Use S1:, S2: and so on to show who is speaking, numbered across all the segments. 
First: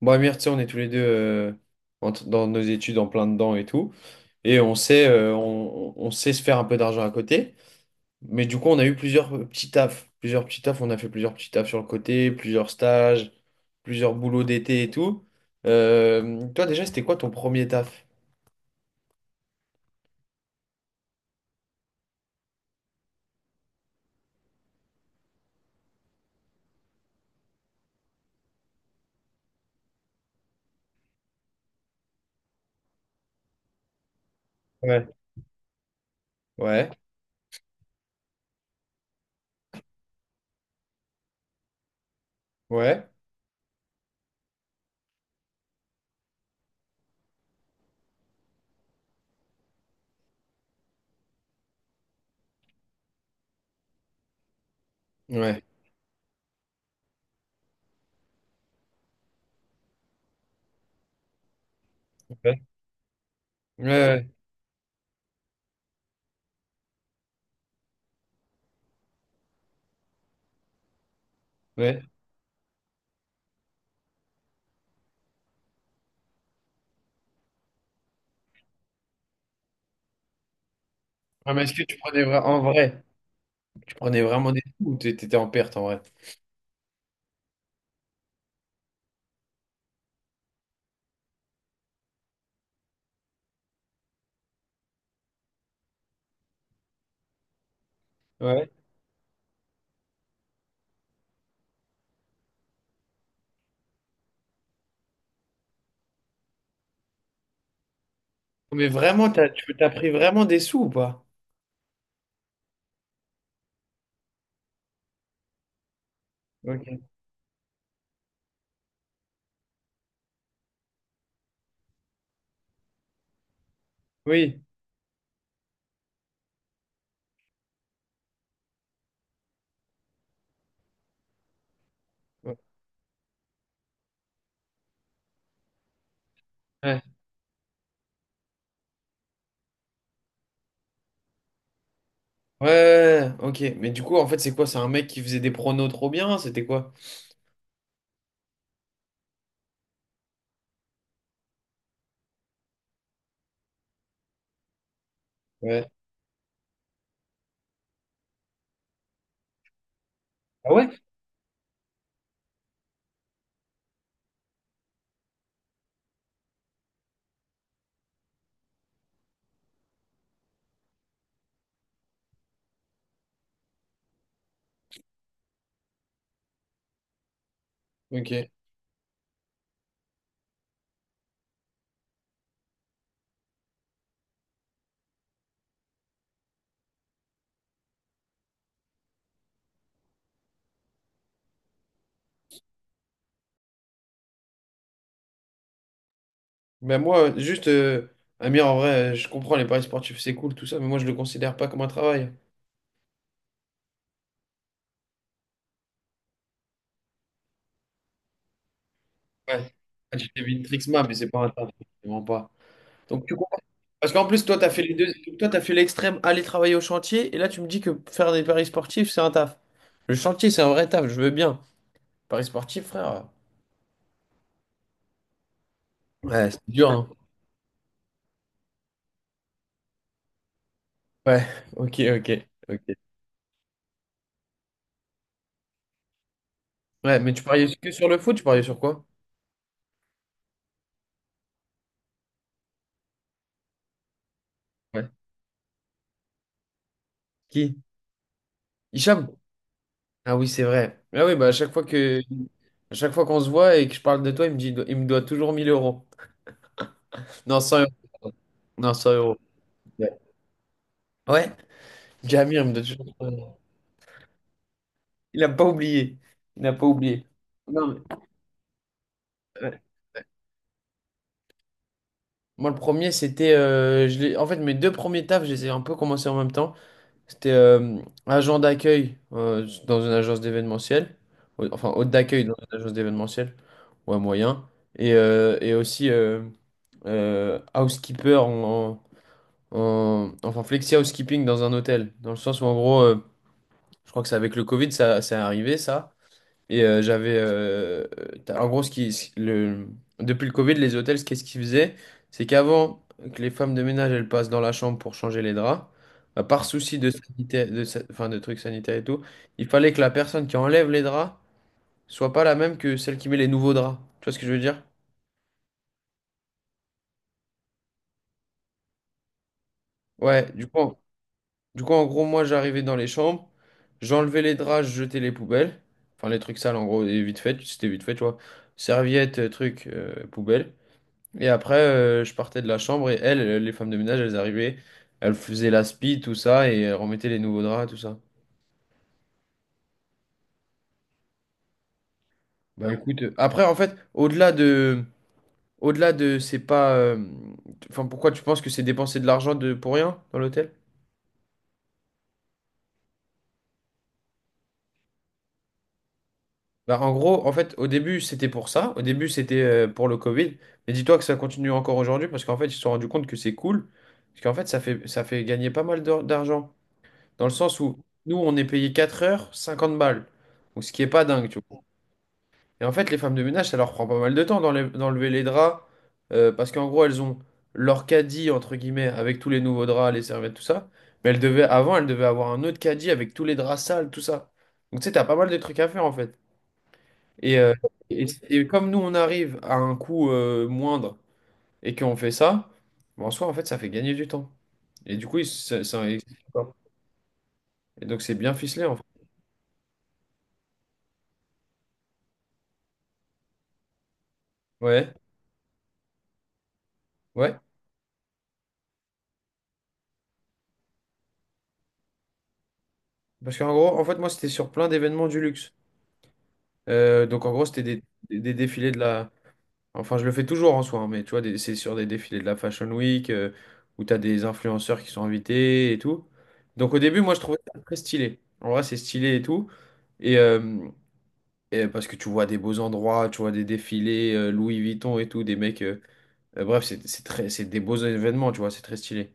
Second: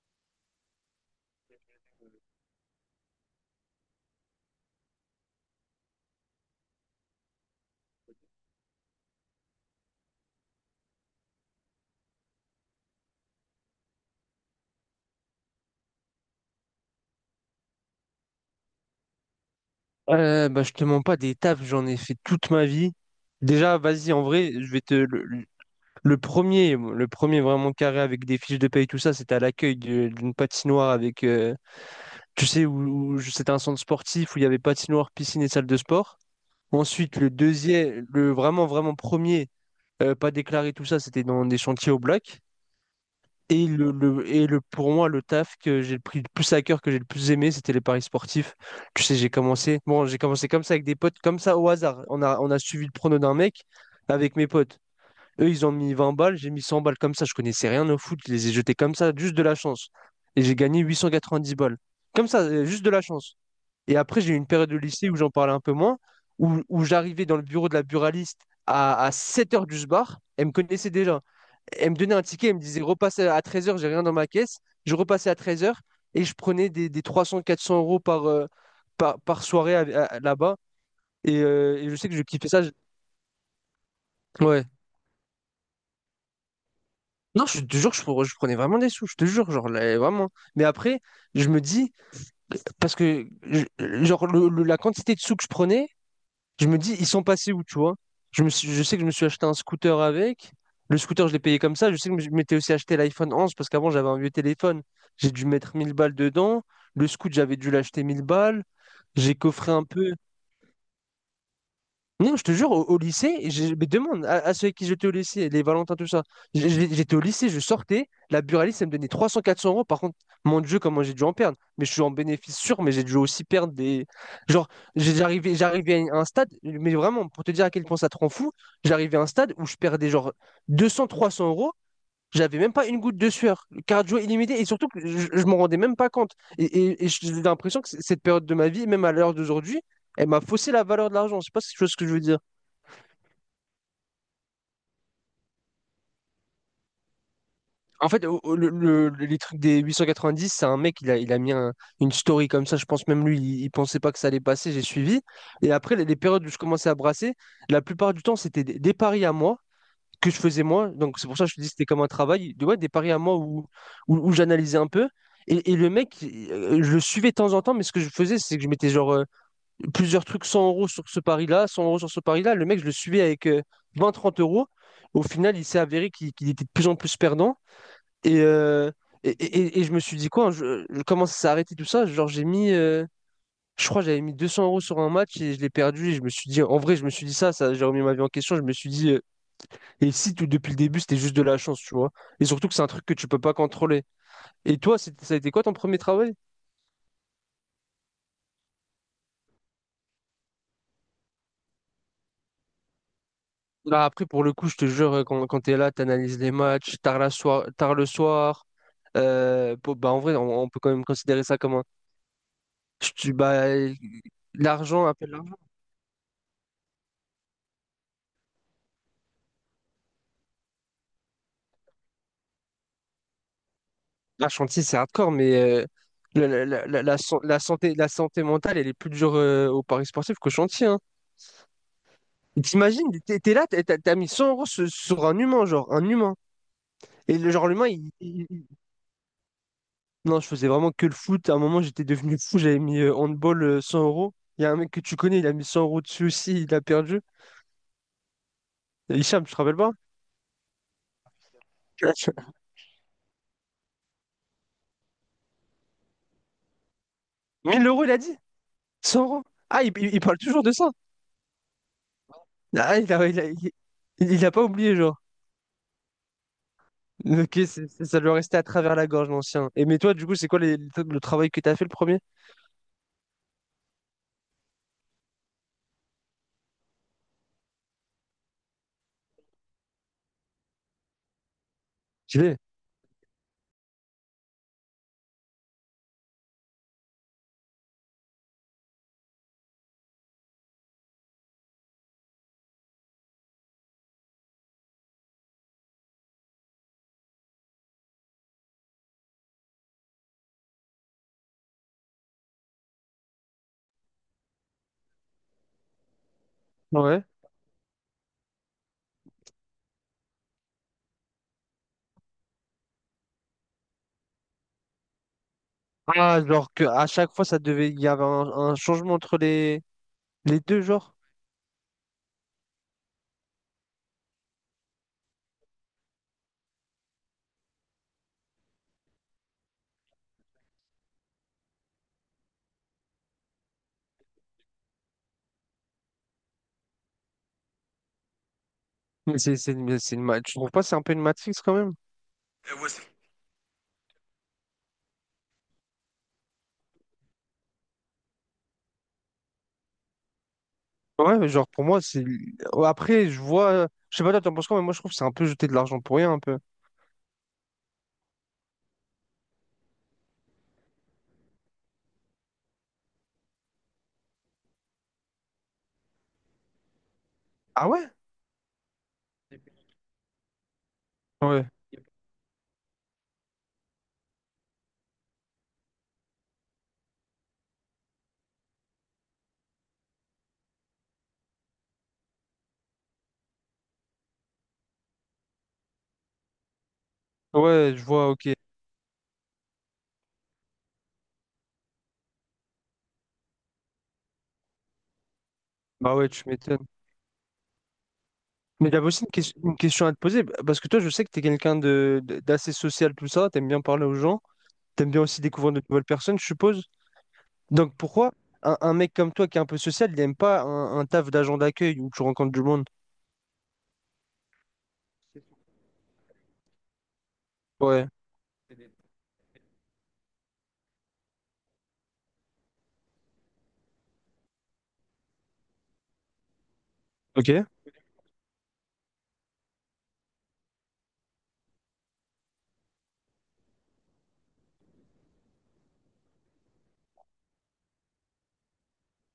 S1: Bon, Amir, tu sais, on est tous les deux dans nos études en plein dedans et tout. Et on sait, on sait se faire un peu d'argent à côté. Mais du coup, on a eu plusieurs petits tafs. Plusieurs petits tafs. On a fait plusieurs petits tafs sur le côté, plusieurs stages, plusieurs boulots d'été et tout. Toi, déjà, c'était quoi ton premier taf?
S2: Bah, je te mens pas, des tafs, j'en ai fait toute ma vie. Déjà, vas-y, en vrai, je vais te. Le premier, le premier vraiment carré avec des fiches de paye, tout ça, c'était à l'accueil d'une patinoire avec. Tu sais, c'était un centre sportif où il y avait
S1: Ouais.
S2: patinoire, piscine et salle de sport.
S1: Ouais.
S2: Ensuite, le deuxième, le vraiment, vraiment premier, pas déclaré, tout ça, c'était dans des chantiers au black.
S1: Ouais.
S2: Et pour moi, le taf que j'ai pris le plus à cœur, que j'ai le plus aimé, c'était les paris sportifs. Tu sais, j'ai commencé comme ça avec des potes, comme ça au hasard. On a suivi le prono d'un mec avec mes potes. Eux,
S1: Ouais.
S2: ils ont mis 20 balles, j'ai mis 100 balles comme ça. Je connaissais rien au foot, je les ai jetés comme ça, juste de la chance. Et j'ai gagné 890 balles. Comme ça,
S1: Ouais.
S2: juste de la chance.
S1: Ouais.
S2: Et après,
S1: Ouais.
S2: j'ai eu une période de lycée où j'en parlais un peu moins, où j'arrivais dans le bureau de la buraliste à 7 heures du bar. Elle me connaissait déjà. Elle me
S1: Ouais,
S2: donnait un ticket, elle me disait repasse à 13h, j'ai rien dans ma caisse. Je repassais à 13h et je prenais des 300, 400 euros par soirée là-bas. Et,
S1: ah, mais est-ce
S2: euh,
S1: que
S2: et je
S1: tu
S2: sais que je
S1: prenais
S2: kiffais
S1: en
S2: ça.
S1: vrai, tu prenais vraiment des
S2: Ouais.
S1: sous ou t'étais en perte en vrai?
S2: Non, je te jure, je prenais vraiment des sous, je te jure, genre, là, vraiment. Mais après, je me dis, parce que, je- genre, la quantité de sous que je prenais, je me dis, ils sont passés où, tu vois?
S1: Ouais.
S2: Je sais que je me suis acheté un scooter avec. Le scooter, je l'ai payé comme ça. Je sais que je m'étais aussi acheté l'iPhone 11 parce qu'avant, j'avais un vieux téléphone. J'ai dû mettre 1000 balles dedans. Le scoot, j'avais dû l'acheter 1000 balles.
S1: Mais vraiment,
S2: J'ai coffré
S1: tu
S2: un
S1: as pris
S2: peu.
S1: vraiment des sous ou pas?
S2: Non, je te jure, au lycée, mais demande à ceux avec qui j'étais au lycée, les Valentins, tout ça. J'- j'-
S1: Ok.
S2: J'étais au lycée, je sortais, la buraliste, elle me donnait 300-400 euros. Par contre, mon Dieu, comment j'ai dû en perdre. Mais je suis en bénéfice sûr, mais j'ai dû aussi perdre des.
S1: Oui.
S2: Genre, j'arrivais à un stade, mais vraiment, pour te dire à quel point ça te rend fou, j'arrivais à un stade où je perdais genre 200-300 euros.
S1: Ouais.
S2: J'avais même pas une goutte de sueur, cardio illimité, et surtout que je m'en rendais même pas compte. Et,
S1: Ouais,
S2: et, et j'ai l'impression que cette période de ma vie, même à l'heure d'aujourd'hui, elle m'a faussé la valeur de l'argent. Je sais pas si tu vois ce que je veux dire.
S1: ouais, ouais, ok. Mais du coup, en fait, c'est quoi? C'est un mec qui faisait des pronos trop bien? C'était quoi?
S2: En fait, les trucs des dix c'est un mec, il a mis une story comme ça. Je pense même lui, il pensait pas que ça allait passer. J'ai suivi. Et
S1: Ouais.
S2: après, les périodes où je commençais à brasser, la plupart du temps, c'était des paris à moi que je faisais
S1: Ah ouais?
S2: moi. Donc, c'est pour ça que je te dis que c'était comme un travail. Ouais, des paris à moi où j'analysais un peu. Et le mec, je le suivais de temps en temps, mais ce que je faisais, c'est que je mettais genre plusieurs trucs 100 euros sur ce pari-là, 100 euros sur ce pari-là. Le mec, je le suivais avec vingt trente euros. Au final, il s'est avéré qu'il était de plus en plus perdant. Et,
S1: Ok.
S2: euh, et je me suis dit quoi, je commence à s'arrêter tout ça. Genre, j'ai mis, je crois, que j'avais mis 200 euros sur un match et je l'ai perdu. Et je me suis dit, en vrai, je me suis dit ça, j'ai remis ma vie en question. Je me suis dit, et si tout depuis le début, c'était juste de la chance, tu vois. Et surtout que c'est un truc que tu peux pas contrôler. Et toi, ça a été quoi ton premier travail?
S1: Ben moi, juste, Amir, en vrai, je comprends les paris sportifs, c'est cool, tout ça, mais moi, je le considère pas comme un travail.
S2: Là, après, pour le coup, je te jure, quand t'es là, t'analyses les matchs tard, la soir, tard le soir.
S1: Ouais.
S2: Bah,
S1: Ah,
S2: en
S1: tu
S2: vrai,
S1: fais
S2: on peut quand
S1: Vintrixma,
S2: même
S1: mais c'est
S2: considérer
S1: pas un
S2: ça
S1: travail,
S2: comme un.
S1: vraiment pas. Donc, tu comprends.
S2: Bah,
S1: Parce qu'en plus, toi, t'as fait les
S2: l'argent,
S1: deux.
S2: appelle.
S1: Toi, t'as fait l'extrême, aller travailler au chantier, et là, tu me dis que faire des paris sportifs, c'est un taf. Le chantier, c'est un vrai taf, je veux bien. Paris sportif, frère.
S2: Un chantier, c'est hardcore, mais la,
S1: Ouais, c'est
S2: la- la-
S1: dur,
S2: la-
S1: hein.
S2: la san- la santé, la santé, mentale, elle est plus dure au Paris sportif qu'au chantier. Hein.
S1: Ouais, ok, ok.
S2: Et
S1: Ok.
S2: t'imagines, t'es là, t'as mis 100 euros sur un humain, genre, un humain.
S1: Ouais, mais
S2: Et
S1: tu
S2: le genre,
S1: pariais
S2: l'humain,
S1: que sur
S2: il,
S1: le foot, tu
S2: il-
S1: pariais
S2: il-
S1: sur quoi?
S2: Non, je faisais vraiment que le foot. À un moment, j'étais devenu fou, j'avais mis handball 100 euros. Il y a un mec que
S1: Ouais.
S2: tu connais, il a mis 100 euros dessus aussi, il a perdu.
S1: Qui? Hicham?
S2: Hicham, tu te rappelles pas?
S1: Ah oui, c'est vrai. Ah oui, bah à chaque fois qu'on se voit et que je parle de toi, il me dit il me doit toujours 1000 euros. Non, 100
S2: Mille
S1: euros.
S2: euros, il a dit?
S1: Non, 100
S2: Cent
S1: euros.
S2: euros. Ah, il,
S1: Ouais.
S2: il- il parle toujours de ça.
S1: Ouais. Jamir il me doit
S2: Ah, il
S1: toujours 100
S2: a, il a-
S1: euros.
S2: il- il a pas oublié, genre.
S1: Il n'a pas oublié. Il n'a pas oublié.
S2: Ok,
S1: Non, mais,
S2: ça doit rester à travers la gorge, l'ancien.
S1: ouais.
S2: Et mais toi, du coup, c'est quoi le travail que t'as fait le premier?
S1: Moi, le premier, c'était en fait, mes deux premiers tafs, je les ai un peu commencés en même temps. C'était agent d'accueil dans une agence d'événementiel. Enfin, hôte
S2: Je
S1: d'accueil dans
S2: l'ai.
S1: une agence d'événementiel. Ouais, moyen. Et, et aussi housekeeper enfin, flexi housekeeping dans un hôtel. Dans le sens où, en gros, je crois que c'est avec le Covid, ça est arrivé, ça. Et j'avais. En gros, ce qui, ce- le, depuis le Covid, les hôtels, ce qu'est-ce qu'ils faisaient? C'est qu'avant que les femmes de ménage elles passent dans la chambre pour changer les draps, bah, par souci de
S2: Ouais.
S1: sanitaire, enfin, de trucs sanitaires et tout, il fallait que la personne qui enlève les draps soit pas la même que celle qui met les nouveaux draps. Tu vois ce que je veux dire?
S2: Ah, genre que à chaque fois, ça devait, il y avait un changement entre les,
S1: Ouais,
S2: les deux, genre.
S1: du coup, en gros, moi, j'arrivais dans les chambres, j'enlevais les draps, je jetais les poubelles. Enfin, les trucs sales, en gros, et vite fait, c'était vite fait, tu vois. Serviettes, trucs, poubelles. Et après, je partais de la chambre et elles, les femmes de ménage, elles arrivaient, elles faisaient la spie, tout ça, et elles remettaient les nouveaux draps, tout ça.
S2: Mais c'est une, tu trouves pas, c'est un peu une matrix quand même?
S1: Bah
S2: Ouais,
S1: ouais. Écoute, après, en fait, au-delà de... Au-delà de... C'est pas... enfin, pourquoi tu penses que c'est dépenser de l'argent de... pour rien dans l'hôtel?
S2: Ouais, mais genre pour moi, c'est. Ouais, après, je vois. Je sais pas, toi, t'en penses quoi, mais moi, je trouve que c'est un peu jeter de l'argent pour rien, un peu.
S1: Bah en gros, en fait, au début, c'était pour ça. Au début, c'était pour le Covid. Mais dis-toi que ça continue encore aujourd'hui, parce qu'en fait, ils se sont rendus compte que c'est cool. Parce qu'en fait, ça fait gagner pas mal d'argent. Dans le sens
S2: Ah
S1: où,
S2: ouais?
S1: nous, on est payé 4 heures, 50 balles. Donc, ce qui est pas dingue, tu
S2: Ouais,
S1: vois. Et en fait, les femmes de ménage, ça leur prend pas mal de temps d'enlever les draps, parce qu'en gros, elles ont leur caddie, entre guillemets, avec tous les nouveaux draps, les serviettes, tout ça. Mais elles devaient, avant, elles devaient avoir un autre caddie avec tous les draps sales, tout ça. Donc, tu sais, t'as pas mal de trucs à faire, en fait. Et,
S2: ouais, je vois, ok.
S1: et comme nous, on arrive à un coût moindre et qu'on fait ça, ben, en soi, en fait, ça fait gagner du temps. Et du coup,
S2: Bah
S1: et
S2: ouais, tu m'étonnes.
S1: donc, c'est bien ficelé,
S2: Mais
S1: en fait.
S2: j'avais aussi une question à te poser, parce que toi, je sais que t'es quelqu'un d'assez social, tout ça, t'aimes bien parler aux gens. T'aimes
S1: Ouais,
S2: bien aussi découvrir de nouvelles personnes, je suppose.
S1: ouais.
S2: Donc pourquoi un mec comme toi qui est un peu social, il n'aime pas un taf d'agent d'accueil où tu rencontres du monde?
S1: Parce qu'en gros, en fait, moi, c'était sur plein d'événements du luxe. Donc en gros, c'était
S2: Ouais.
S1: des défilés de la... Enfin, je le fais toujours en soi, hein, mais tu vois, c'est sur des défilés de la Fashion Week, où tu as des influenceurs qui sont invités et tout. Donc au début, moi, je
S2: Ok.
S1: trouvais ça très stylé. En vrai, c'est stylé et tout. Et, euh, et parce que tu vois des beaux endroits, tu vois des défilés, Louis Vuitton et tout, des mecs... bref, c'est des beaux événements, tu vois, c'est très stylé.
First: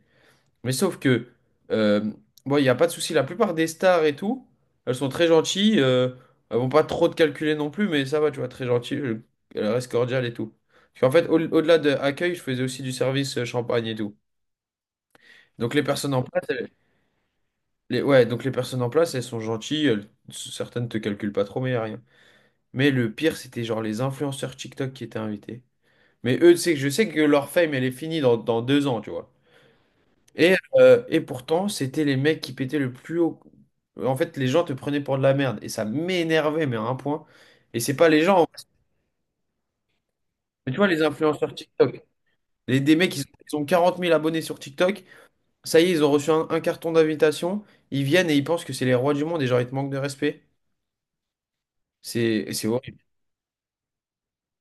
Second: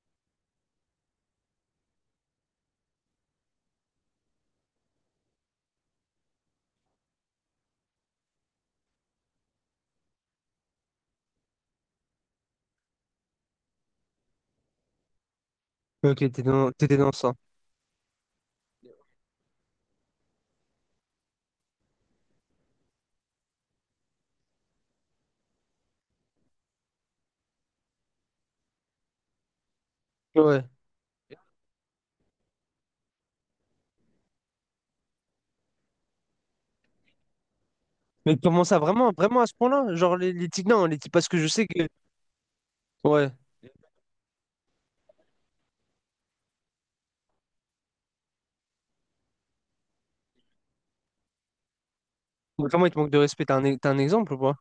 S1: Mais sauf que, euh, bon, il n'y a pas de souci. La plupart des stars et tout, elles sont très gentilles. Elles vont pas trop te calculer non plus, mais ça va, tu vois, très gentilles. Elles restent cordiales et tout. Parce qu'en fait, au- delà de accueil, je faisais aussi du service champagne et tout. Donc les personnes
S2: Ok,
S1: en
S2: t'étais
S1: place,
S2: dans, t'étais dans ça.
S1: ouais, donc les personnes en place, elles sont gentilles. Certaines te calculent pas trop, mais y a rien. Mais le pire, c'était genre les influenceurs TikTok qui étaient invités. Mais eux, tu sais que je sais que leur fame, elle est finie dans deux ans, tu vois.
S2: Ouais.
S1: Et pourtant, c'était les mecs qui pétaient le plus haut. En fait, les gens te prenaient pour de la merde. Et ça m'énervait, mais à un point. Et c'est pas les
S2: Mais
S1: gens.
S2: comment ça, vraiment, vraiment à ce point-là? Genre les types,
S1: Mais tu
S2: non,
S1: vois,
S2: les
S1: les
S2: types, parce que je
S1: influenceurs
S2: sais que.
S1: TikTok. Les, des mecs,
S2: Ouais.
S1: ils ont 40 000 abonnés sur TikTok. Ça y est, ils ont reçu un carton d'invitation. Ils viennent et ils pensent que c'est les rois du monde. Et genre, ils te manquent de respect. C'est
S2: Mais comment ils te
S1: horrible.
S2: manquent de respect? T'as un exemple ou pas?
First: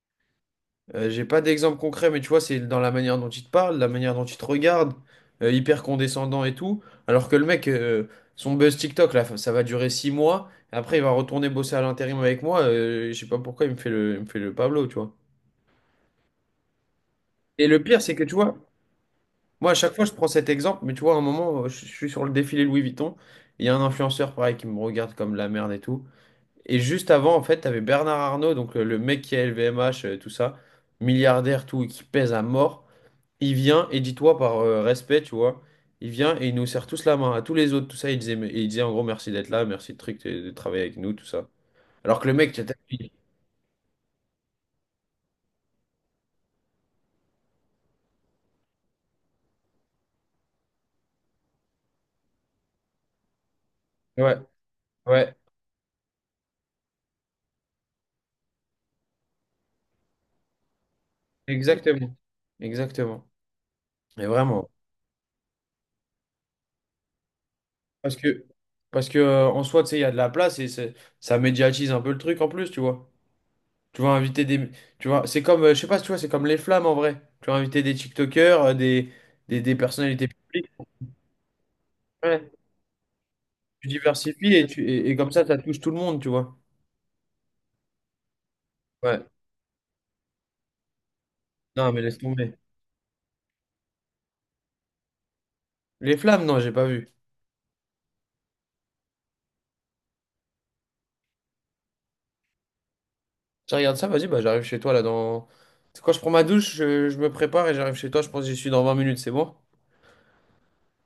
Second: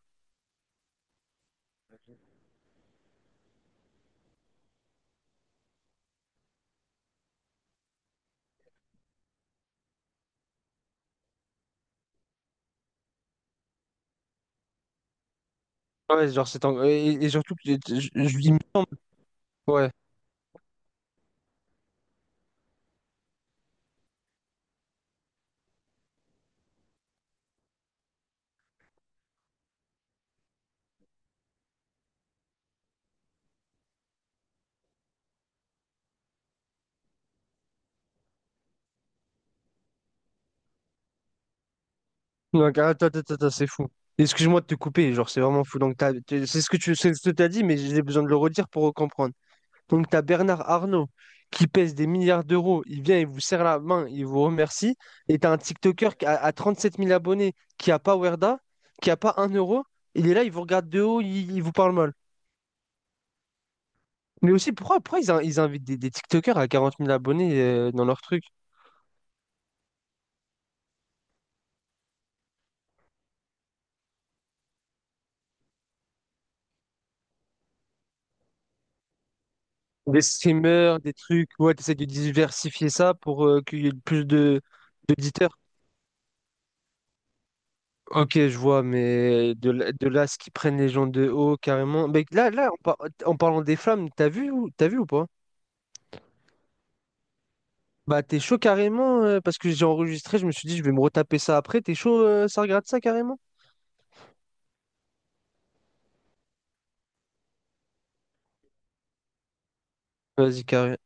S1: J'ai pas d'exemple concret, mais tu vois, c'est dans la manière dont il te parle, la manière dont il te regarde, hyper condescendant et tout. Alors que le mec, son buzz TikTok, là, ça va durer six mois. Après, il va retourner bosser à l'intérim avec moi. Je sais pas pourquoi il me fait le Pablo, tu vois.
S2: Ouais, genre c'est. Et surtout, que
S1: Et le pire, c'est que tu
S2: il
S1: vois,
S2: me semble.
S1: moi, à
S2: Ouais.
S1: chaque fois, je prends cet exemple, mais tu vois, à un moment, je suis sur le défilé Louis Vuitton. Il y a un influenceur, pareil, qui me regarde comme de la merde et tout. Et juste avant, en fait, t'avais Bernard Arnault, donc le mec qui a LVMH, tout ça, milliardaire, tout, et qui pèse à mort. Il vient, et dis-toi par respect, tu vois, il vient et il nous serre tous la main, à tous les autres, tout ça, il disait, il disait en gros merci d'être là, merci de truc, de travailler avec nous, tout ça. Alors que le mec, tu
S2: Donc attends, attends, attends, attends, c'est fou. Excuse-moi de te couper, genre c'est vraiment fou. Donc c'est ce que t'as dit, mais j'ai besoin de le redire pour comprendre. Donc, tu as Bernard Arnault qui pèse des milliards d'euros. Il vient, il vous serre la main, il
S1: ouais,
S2: vous remercie.
S1: ouais,
S2: Et tu as un TikToker à 37 000 abonnés qui n'a pas Werda, qui n'a pas un euro. Il est là, il vous regarde de haut, il vous parle mal.
S1: exactement. Exactement. Et
S2: Mais
S1: vraiment.
S2: aussi, pourquoi ils invitent des TikTokers à 40 000 abonnés dans
S1: Parce
S2: leur truc?
S1: que, Parce que en soi, tu sais, il y a de la place et ça médiatise un peu le truc en plus, tu vois. Tu vas inviter des. Tu vois, c'est comme, je sais pas si tu vois, c'est comme les flammes en vrai. Tu vas inviter des TikTokers, des
S2: Des
S1: personnalités publiques.
S2: streamers, des trucs. Ouais, tu essaies de
S1: Ouais.
S2: diversifier ça pour qu'il
S1: Tu
S2: y ait plus
S1: diversifies
S2: de
S1: et comme ça
S2: d'auditeurs.
S1: touche tout le monde, tu vois.
S2: Ok, je vois,
S1: Ouais.
S2: mais de là, ce qu'ils prennent les gens de haut,
S1: Non, mais
S2: carrément.
S1: laisse
S2: Mais là,
S1: tomber.
S2: là, en parlant des flammes, t'as vu, t'as vu ou pas?
S1: Les flammes, non, j'ai pas vu.
S2: Bah, t'es chaud carrément, parce que j'ai enregistré, je me suis dit, je vais me retaper ça après. T'es chaud, ça regarde ça carrément?
S1: Tu regardes ça, vas-y, bah j'arrive chez toi là dans. C'est quand je prends ma douche, je me prépare et j'arrive chez toi, je pense que j'y suis dans 20 minutes, c'est bon?
S2: Vas-y, carré-